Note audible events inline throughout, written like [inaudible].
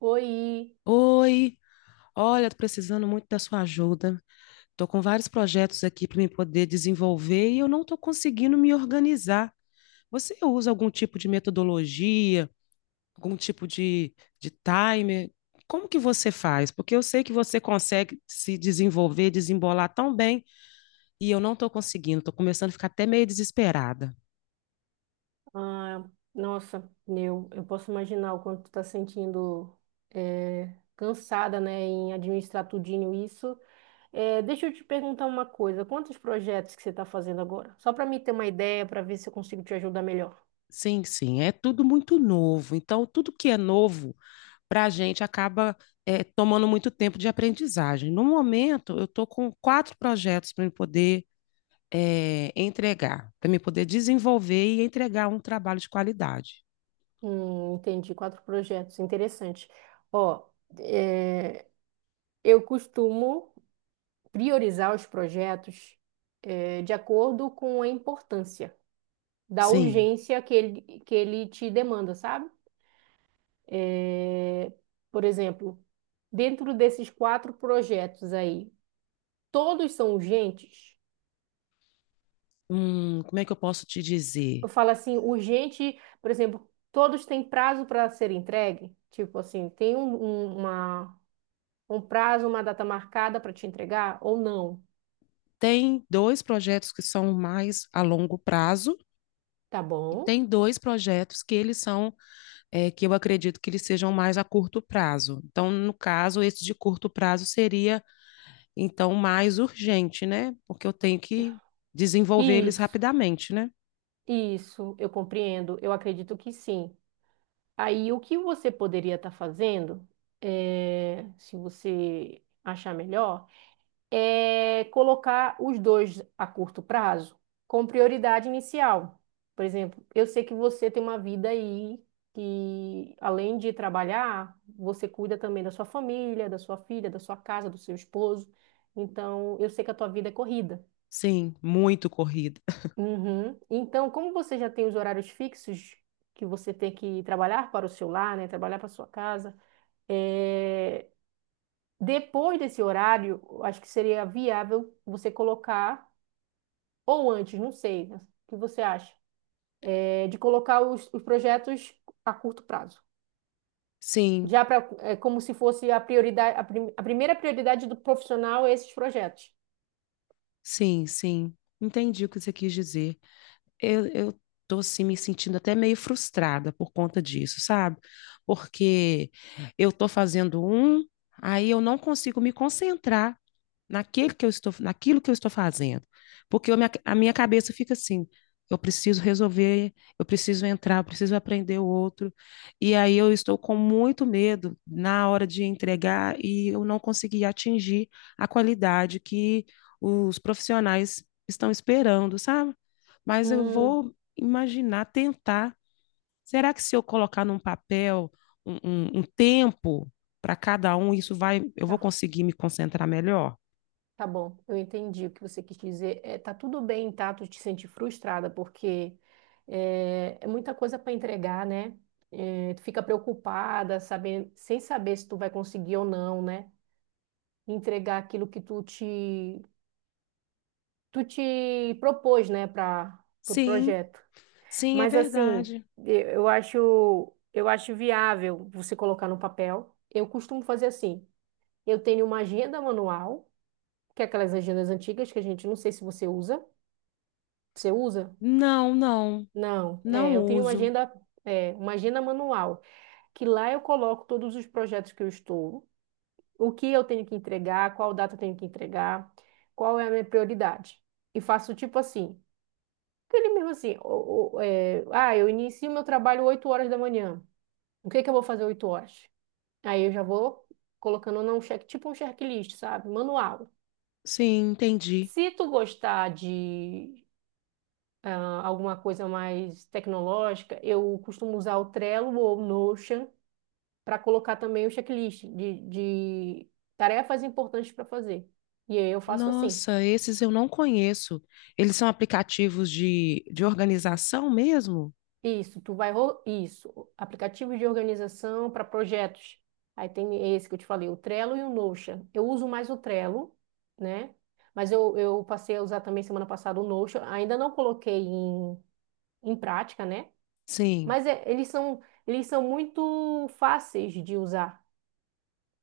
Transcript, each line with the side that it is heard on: right: Oi,
left: Oi, olha, tô precisando muito da sua ajuda. Tô com vários projetos aqui para me poder desenvolver e eu não tô conseguindo me organizar. Você usa algum tipo de metodologia, algum tipo de timer? Como que você faz? Porque eu sei que você consegue se desenvolver, desembolar tão bem e eu não tô conseguindo. Tô começando a ficar até meio desesperada.
right: ah, nossa, eu posso imaginar o quanto tu tá sentindo cansada, né, em administrar tudinho isso. Deixa eu te perguntar uma coisa, quantos projetos que você está fazendo agora? Só para mim ter uma ideia, para ver se eu consigo te ajudar melhor.
left: Sim, sim, é tudo muito novo. Então, tudo que é novo para a gente acaba tomando muito tempo de aprendizagem. No momento, eu estou com quatro projetos para me poder entregar, para me poder desenvolver e entregar um trabalho de qualidade.
right: Entendi, quatro projetos, interessante. Ó, eh, eu costumo priorizar os projetos de acordo com a importância da
left: Sim,
right: urgência que ele te demanda, sabe? É, por exemplo, dentro desses quatro projetos aí, todos são urgentes?
left: como é que eu posso te dizer?
right: Eu falo assim, urgente, por exemplo, todos têm prazo para ser entregue? Tipo assim, tem um prazo, uma data marcada para te entregar ou não?
left: Tem dois projetos que são mais a longo prazo
right: Tá
left: e
right: bom?
left: tem dois projetos que eles são, que eu acredito que eles sejam mais a curto prazo. Então, no caso, esse de curto prazo seria. Então, mais urgente, né? Porque eu tenho que desenvolver eles
right: Isso,
left: rapidamente, né?
right: isso, eu compreendo, eu acredito que sim. Aí, o que você poderia estar fazendo, se você achar melhor? É, colocar os dois a curto prazo com prioridade inicial. Por exemplo, eu sei que você tem uma vida aí que, além de trabalhar, você cuida também da sua família, da sua filha, da sua casa, do seu esposo. Então, eu sei que a tua vida é corrida.
left: Sim, muito corrida. [laughs]
right: Uhum. Então, como você já tem os horários fixos que você tem que trabalhar para o seu lar, né, trabalhar para a sua casa, é, depois desse horário, eu acho que seria viável você colocar ou antes, não sei, né? O que você acha, de colocar os projetos a curto prazo.
left: Sim,
right: Já pra, é como se fosse a prioridade, a primeira prioridade do profissional é esses projetos.
left: sim, sim. Entendi o que você quis dizer. Eu tô assim me sentindo até meio frustrada por conta disso, sabe? Porque eu tô fazendo um, aí eu não consigo me concentrar naquele que eu estou, naquilo que eu estou fazendo. Porque eu, a minha cabeça fica assim, eu preciso resolver, eu preciso entrar, eu preciso aprender o outro. E aí eu estou com muito medo na hora de entregar e eu não consegui atingir a qualidade que os profissionais estão esperando, sabe? Mas eu
right: Hum,
left: vou imaginar, tentar. Será que se eu colocar num papel um tempo para cada um, isso vai, eu vou
right: tá,
left: conseguir me concentrar melhor?
right: tá bom, eu entendi o que você quis dizer. É, tá tudo bem, tá? Tu te sente frustrada, porque é muita coisa para entregar, né? É, tu fica preocupada, saber, sem saber se tu vai conseguir ou não, né? Entregar aquilo que tu te propôs, né, para o
left: Sim,
right: projeto.
left: sim, é
right: Mas assim,
left: verdade.
right: eu acho viável você colocar no papel. Eu costumo fazer assim. Eu tenho uma agenda manual, que é aquelas agendas antigas que a gente não sei se você usa. Você usa?
left: Não, não,
right: Não.
left: não
right: Eu tenho uma
left: uso.
right: agenda, uma agenda manual, que lá eu coloco todos os projetos que eu estou, o que eu tenho que entregar, qual data eu tenho que entregar, qual é a minha prioridade. E faço tipo assim, ele mesmo assim, eu inicio meu trabalho 8 horas da manhã. O que é que eu vou fazer 8 horas? Aí eu já vou colocando num check, tipo um checklist, sabe? Manual.
left: Sim, entendi.
right: Se tu gostar de alguma coisa mais tecnológica, eu costumo usar o Trello ou o Notion para colocar também o checklist de tarefas importantes para fazer. E aí eu faço assim.
left: Nossa, esses eu não conheço. Eles são aplicativos de organização mesmo?
right: Isso, tu vai. Isso, aplicativo de organização para projetos. Aí tem esse que eu te falei, o Trello e o Notion. Eu uso mais o Trello, né? Mas eu passei a usar também semana passada o Notion. Ainda não coloquei em prática, né?
left: Sim,
right: Eles são muito fáceis de usar.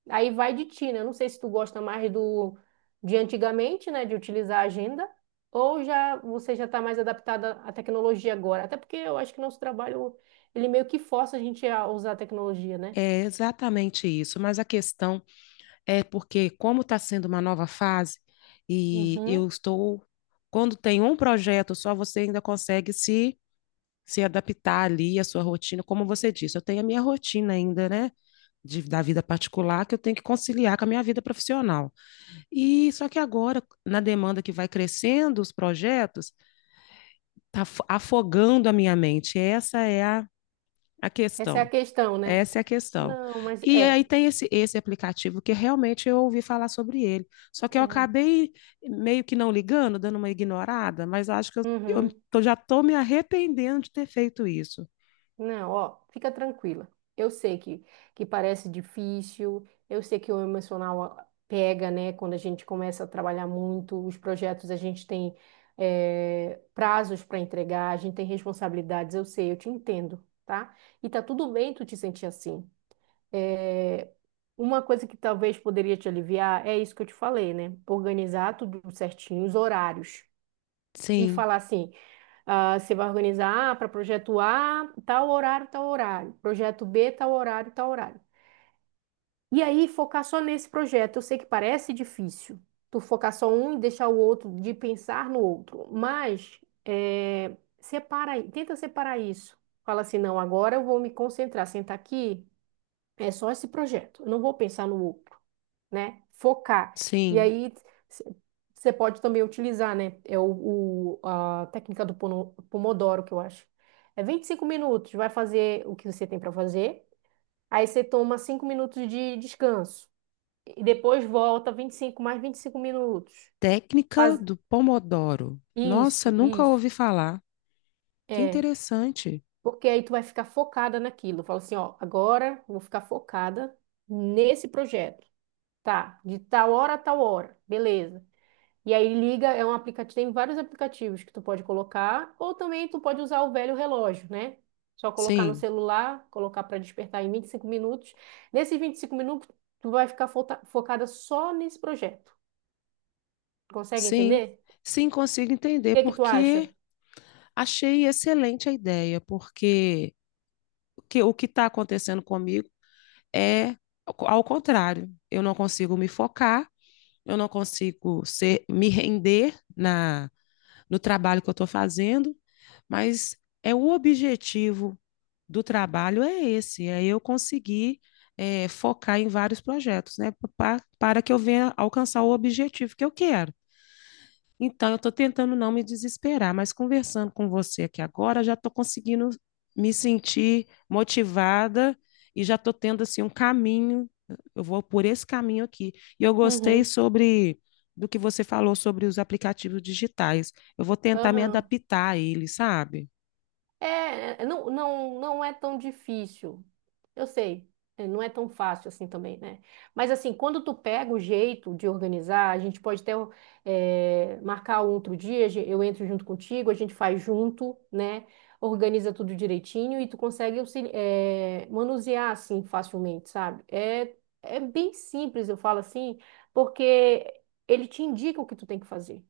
right: Aí vai de ti, né? Eu não sei se tu gosta mais do de antigamente, né, de utilizar a agenda, ou já você já está mais adaptada à tecnologia agora. Até porque eu acho que nosso trabalho ele meio que força a gente a usar a tecnologia, né?
left: é exatamente isso. Mas a questão é porque, como está sendo uma nova fase, e eu
right: Uhum.
left: estou. Quando tem um projeto só, você ainda consegue se, se adaptar ali à sua rotina. Como você disse, eu tenho a minha rotina ainda, né? De, da vida particular que eu tenho que conciliar com a minha vida profissional. E só que agora, na demanda que vai crescendo, os projetos, tá afogando a minha mente. Essa é a
right: Essa é a
left: questão.
right: questão, né?
left: Essa é a questão.
right: Não, mas
left: E
right: é.
left: aí tem esse aplicativo que realmente eu ouvi falar sobre ele. Só que eu
right: É.
left: acabei meio que não ligando, dando uma ignorada, mas acho que eu
right: Uhum.
left: tô, já estou me arrependendo de ter feito isso.
right: Não, ó, fica tranquila. Eu sei que parece difícil, eu sei que o emocional pega, né? Quando a gente começa a trabalhar muito, os projetos a gente tem prazos para entregar, a gente tem responsabilidades, eu sei, eu te entendo, tá? E tá tudo bem tu te sentir assim. Eh, uma coisa que talvez poderia te aliviar é isso que eu te falei, né? Organizar tudo certinho, os horários. E
left: Sim,
right: falar assim. Ah, você vai organizar para projeto A, tal horário, tal horário. Projeto B, tal horário, tal horário. E aí, focar só nesse projeto. Eu sei que parece difícil, tu focar só um e deixar o outro, de pensar no outro. Mas, separa, aí, tenta separar isso. Fala assim, não, agora eu vou me concentrar, sentar aqui, é só esse projeto. Eu não vou pensar no outro, né? Focar. E
left: sim.
right: aí você pode também utilizar, né? É a técnica do Pomodoro, que eu acho. É 25 minutos, vai fazer o que você tem para fazer. Aí você toma 5 minutos de descanso. E depois volta 25 mais 25 minutos.
left: Técnica
right: Faz
left: do Pomodoro. Nossa,
right: isso,
left: nunca
right: isso.
left: ouvi falar. Que
right: É.
left: interessante.
right: Porque aí tu vai ficar focada naquilo. Fala assim, ó, agora eu vou ficar focada nesse projeto. Tá, de tal hora a tal hora. Beleza. E aí liga, é um aplicativo, tem vários aplicativos que tu pode colocar, ou também tu pode usar o velho relógio, né? Só colocar no
left: Sim,
right: celular, colocar para despertar em 25 minutos. Nesses 25 minutos, tu vai ficar focada só nesse projeto. Consegue
left: sim,
right: entender?
left: sim, consigo
right: O
left: entender,
right: que que tu acha?
left: porque achei excelente a ideia, porque o que está acontecendo comigo é ao ao contrário. Eu não consigo me focar, eu não consigo ser, me render na, no trabalho que eu estou fazendo, mas é o objetivo do trabalho é esse, é eu conseguir focar em vários projetos, né, para que eu venha alcançar o objetivo que eu quero. Então, eu estou tentando não me desesperar, mas conversando com você aqui agora, já estou conseguindo me sentir motivada e já estou tendo assim um caminho. Eu vou por esse caminho aqui. E eu gostei
right: Uhum,
left: sobre do que você falou sobre os aplicativos digitais. Eu vou tentar me
right: aham.
left: adaptar a eles, sabe?
right: É, é, não, não, não é tão difícil. Eu sei, não é tão fácil assim também, né? Mas assim, quando tu pega o jeito de organizar, a gente pode até marcar um outro dia, eu entro junto contigo, a gente faz junto, né? Organiza tudo direitinho e tu consegue manusear assim facilmente, sabe? É, é bem simples, eu falo assim, porque ele te indica o que tu tem que fazer.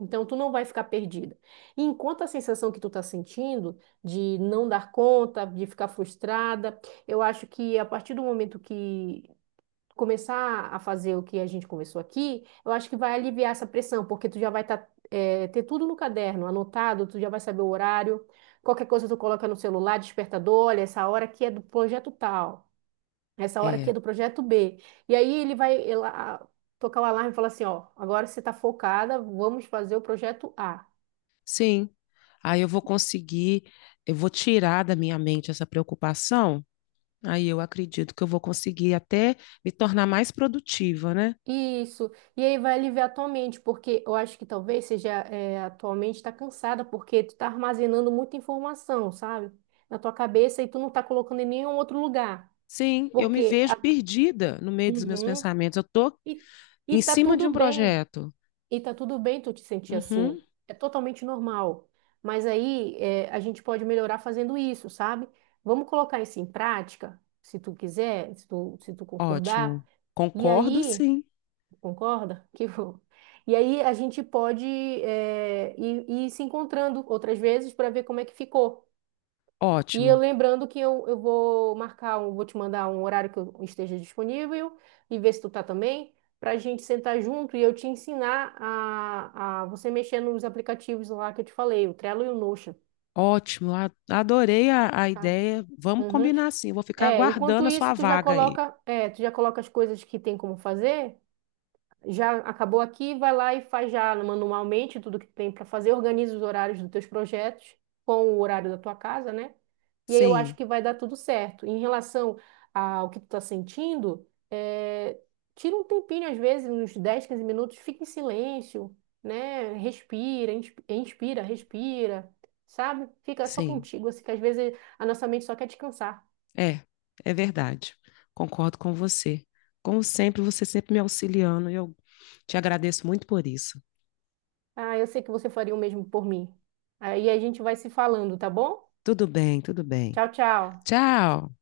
right: Então, tu não vai ficar perdida. E enquanto a sensação que tu tá sentindo de não dar conta, de ficar frustrada, eu acho que a partir do momento que começar a fazer o que a gente conversou aqui, eu acho que vai aliviar essa pressão, porque tu já vai tá, ter tudo no caderno, anotado, tu já vai saber o horário, qualquer coisa tu coloca no celular, despertador, olha, essa hora aqui é do projeto tal. Essa hora aqui é
left: É,
right: do projeto B. E aí ele vai tocar o alarme e falar assim, ó, agora você está focada, vamos fazer o projeto A.
left: Sim. Aí eu vou conseguir, eu vou tirar da minha mente essa preocupação. Aí eu acredito que eu vou conseguir até me tornar mais produtiva, né?
right: Isso. E aí vai aliviar a tua mente, porque eu acho que talvez seja a tua mente está cansada, porque tu está armazenando muita informação, sabe? Na tua cabeça e tu não está colocando em nenhum outro lugar.
left: Sim, eu me
right: Porque
left: vejo
right: a-
left: perdida no meio dos meus
right: Uhum.
left: pensamentos. Eu tô
right: E, e
left: em
right: tá
left: cima de um
right: tudo bem.
left: projeto.
right: E tá tudo bem tu te sentir assim.
left: Uhum,
right: É totalmente normal. Mas aí a gente pode melhorar fazendo isso, sabe? Vamos colocar isso em prática, se tu quiser, se tu concordar.
left: ótimo.
right: E
left: Concordo,
right: aí,
left: sim.
right: concorda? [laughs] Que bom. E aí a gente pode ir se encontrando outras vezes para ver como é que ficou. E eu
left: Ótimo.
right: lembrando que eu vou vou te mandar um horário que eu esteja disponível e ver se tu tá também, para a gente sentar junto e eu te ensinar a você mexer nos aplicativos lá que eu te falei, o Trello e o Notion.
left: Ótimo. A- Adorei a
right: Tá.
left: ideia. Vamos
right: Uhum.
left: combinar sim. Eu Vou ficar
right: É, enquanto
left: aguardando a sua
right: isso, tu já
left: vaga aí.
right: coloca, é, tu já coloca as coisas que tem como fazer já acabou aqui, vai lá e faz já manualmente tudo que tem para fazer, organiza os horários dos teus projetos com o horário da tua casa, né? E aí eu acho
left: Sim,
right: que vai dar tudo certo. Em relação ao que tu tá sentindo, tira um tempinho, às vezes, uns 10 15 minutos, fica em silêncio, né? Respira, inspira, respira, sabe? Fica só
left: sim.
right: contigo, assim, que às vezes a nossa mente só quer descansar.
left: É, é verdade. Concordo com você. Como sempre, você sempre me auxiliando e eu te agradeço muito por isso.
right: Ah, eu sei que você faria o mesmo por mim. Aí a gente vai se falando, tá bom?
left: Tudo bem, tudo bem.
right: Tchau, tchau.
left: Tchau.